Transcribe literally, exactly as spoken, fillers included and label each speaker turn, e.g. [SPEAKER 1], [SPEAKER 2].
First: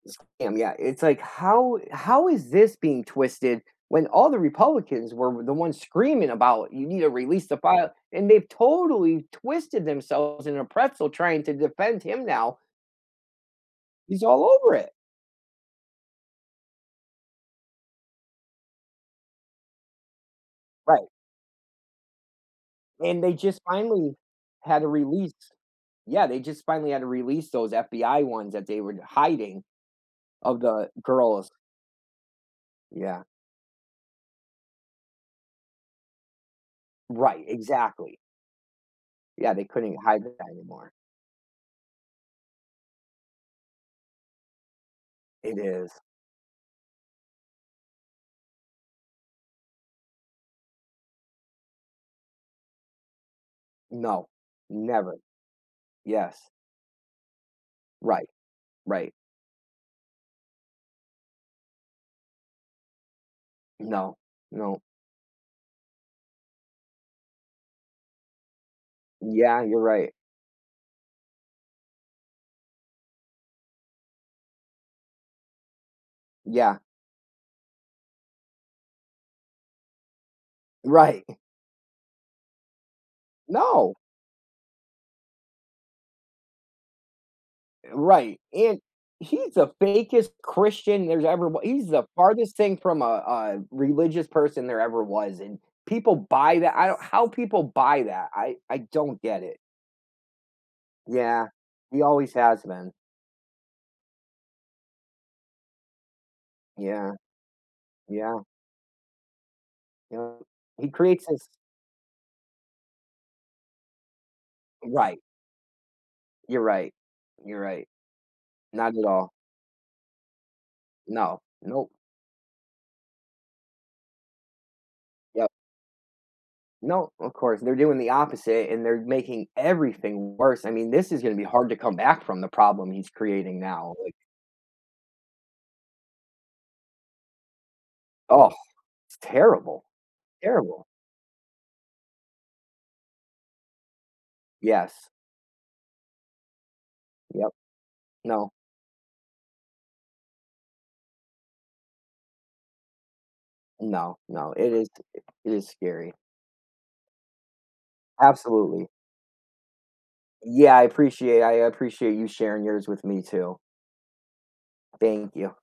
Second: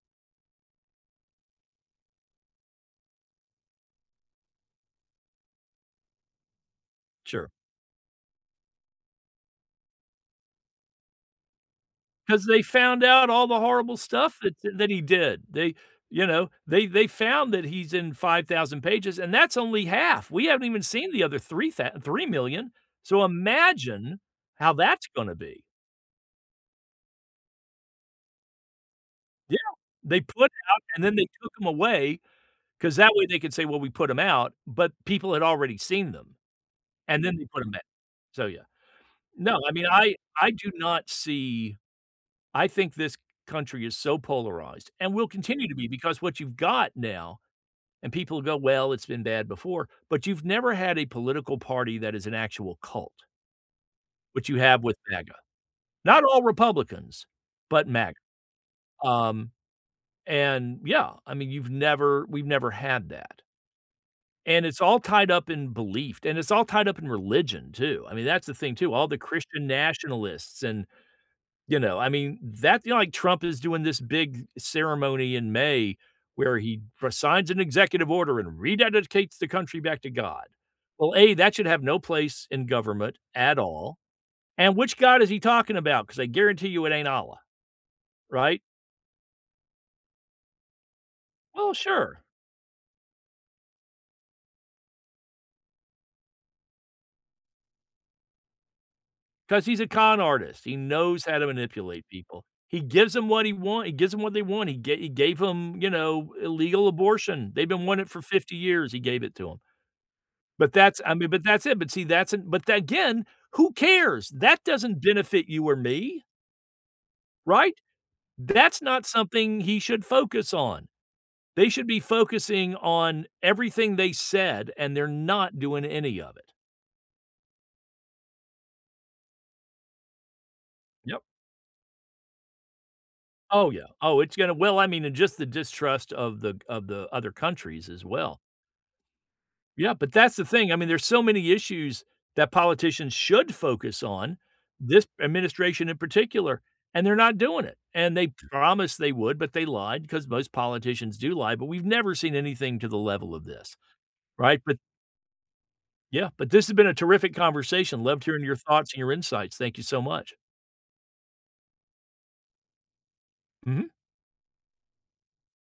[SPEAKER 1] Scam, yeah, it's, like, how how is this being twisted? When all the Republicans were w the ones screaming about, "You need to release
[SPEAKER 2] Sure.
[SPEAKER 1] the file," and they've totally twisted themselves in a pretzel trying to defend him
[SPEAKER 2] 'Cause
[SPEAKER 1] now.
[SPEAKER 2] they found out all the horrible
[SPEAKER 1] He's
[SPEAKER 2] stuff
[SPEAKER 1] all
[SPEAKER 2] that
[SPEAKER 1] over
[SPEAKER 2] that
[SPEAKER 1] it.
[SPEAKER 2] he did, they, you know they they found that he's in five thousand pages, and that's only half. We haven't even
[SPEAKER 1] Right.
[SPEAKER 2] seen the other three thou three million.
[SPEAKER 1] And
[SPEAKER 2] So
[SPEAKER 1] they just finally
[SPEAKER 2] imagine how
[SPEAKER 1] had to
[SPEAKER 2] that's
[SPEAKER 1] release
[SPEAKER 2] gonna be.
[SPEAKER 1] Yeah, they just finally had to release those FBI ones- that they were d
[SPEAKER 2] Yeah,
[SPEAKER 1] hiding-
[SPEAKER 2] they put it
[SPEAKER 1] of
[SPEAKER 2] out,
[SPEAKER 1] the
[SPEAKER 2] and then they
[SPEAKER 1] girls.
[SPEAKER 2] took 'em away 'cause that
[SPEAKER 1] Yeah.
[SPEAKER 2] way they could say, "Well, we put 'em out," but people had already seen them, and then they
[SPEAKER 1] Right,
[SPEAKER 2] put 'em back.
[SPEAKER 1] exactly.
[SPEAKER 2] So, yeah.
[SPEAKER 1] Yeah,
[SPEAKER 2] No,
[SPEAKER 1] they
[SPEAKER 2] I mean,
[SPEAKER 1] couldn't
[SPEAKER 2] I
[SPEAKER 1] hide this guy
[SPEAKER 2] I do
[SPEAKER 1] anymore.
[SPEAKER 2] not see I think this country is so polarized and will
[SPEAKER 1] It
[SPEAKER 2] continue to be
[SPEAKER 1] is.
[SPEAKER 2] because what you've got now and people go, "Well, it's been bad before," but you've never had a political party that is an actual cult
[SPEAKER 1] No.
[SPEAKER 2] which you have with
[SPEAKER 1] Never.
[SPEAKER 2] MAGA, not all
[SPEAKER 1] Yes.
[SPEAKER 2] Republicans, but MAGA,
[SPEAKER 1] Right. Right.
[SPEAKER 2] um, and Yeah, I mean, you've never we've never had that
[SPEAKER 1] No.
[SPEAKER 2] and
[SPEAKER 1] Nope.
[SPEAKER 2] it's all tied up in belief, and it's all tied up in religion too, I mean, that's the thing too, all the
[SPEAKER 1] Yeah,
[SPEAKER 2] Christian
[SPEAKER 1] you're right.
[SPEAKER 2] nationalists and, you know, I mean, that you know, like, Trump is doing this big ceremony in May, where
[SPEAKER 1] Yeah.
[SPEAKER 2] he re-signs an executive order, and rededicates the country back to God. Well,
[SPEAKER 1] Right.
[SPEAKER 2] A, that should have no place in government at
[SPEAKER 1] No.
[SPEAKER 2] all, and which God is he talking about, 'cause I guarantee you it ain't Allah.
[SPEAKER 1] Right,
[SPEAKER 2] Right?
[SPEAKER 1] and he's the fakest Christian there's ever wa
[SPEAKER 2] Well,
[SPEAKER 1] he's the
[SPEAKER 2] sure.
[SPEAKER 1] farthest thing from a a religious person there ever was, and people buy that, I don't How people buy that, I I don't get it.
[SPEAKER 2] 'Cause he's a con artist; he knows how
[SPEAKER 1] Yeah.
[SPEAKER 2] to
[SPEAKER 1] He
[SPEAKER 2] manipulate
[SPEAKER 1] always
[SPEAKER 2] people.
[SPEAKER 1] has
[SPEAKER 2] He
[SPEAKER 1] been.
[SPEAKER 2] gives 'em what he want He gives 'em what they want, he ga he gave 'em, you know, illegal
[SPEAKER 1] Yeah.
[SPEAKER 2] abortion, they've been wanting it for
[SPEAKER 1] Yeah.
[SPEAKER 2] fifty years, he gave it to 'em.
[SPEAKER 1] Yep,
[SPEAKER 2] But
[SPEAKER 1] he
[SPEAKER 2] that's I
[SPEAKER 1] creates
[SPEAKER 2] mean, but
[SPEAKER 1] this
[SPEAKER 2] that's it but see, that's an but again, who cares? That doesn't
[SPEAKER 1] Right.
[SPEAKER 2] benefit you or me.
[SPEAKER 1] You're right. You're
[SPEAKER 2] Right?
[SPEAKER 1] right.
[SPEAKER 2] That's
[SPEAKER 1] Not at
[SPEAKER 2] not
[SPEAKER 1] all.
[SPEAKER 2] something he should focus on.
[SPEAKER 1] No,
[SPEAKER 2] They should
[SPEAKER 1] nope.
[SPEAKER 2] be focusing on everything they said, and they're
[SPEAKER 1] Yep.
[SPEAKER 2] not doing any of it.
[SPEAKER 1] No, of course, they're doing the opposite, and they're making everything worse, I mean, this is
[SPEAKER 2] Yep.
[SPEAKER 1] gonna be hard to come back from, the problem he's creating
[SPEAKER 2] Oh, yeah,
[SPEAKER 1] now, like
[SPEAKER 2] oh, it's gonna Well, I mean, just the distrust of the g of the other countries as well.
[SPEAKER 1] Oh, it's terrible.
[SPEAKER 2] Yeah, but that's the thing, I
[SPEAKER 1] Terrible.
[SPEAKER 2] mean, there's so many issues that politicians should focus on, this
[SPEAKER 1] Yes.
[SPEAKER 2] administration in particular, and they're not
[SPEAKER 1] Yep.
[SPEAKER 2] doing it, and they
[SPEAKER 1] No.
[SPEAKER 2] promised they would, but they lied, 'cause most politicians do lie, but we've never seen anything to the level of this.
[SPEAKER 1] No, no,
[SPEAKER 2] Right?
[SPEAKER 1] it
[SPEAKER 2] But
[SPEAKER 1] is it is scary.
[SPEAKER 2] Yeah, but this has been a terrific conversation loved hearing your
[SPEAKER 1] Absolutely.
[SPEAKER 2] thoughts, and your insights, thank you so much.
[SPEAKER 1] Yeah, I appreciate I appreciate you sharing yours with me too.
[SPEAKER 2] Mhm.
[SPEAKER 1] Thank you.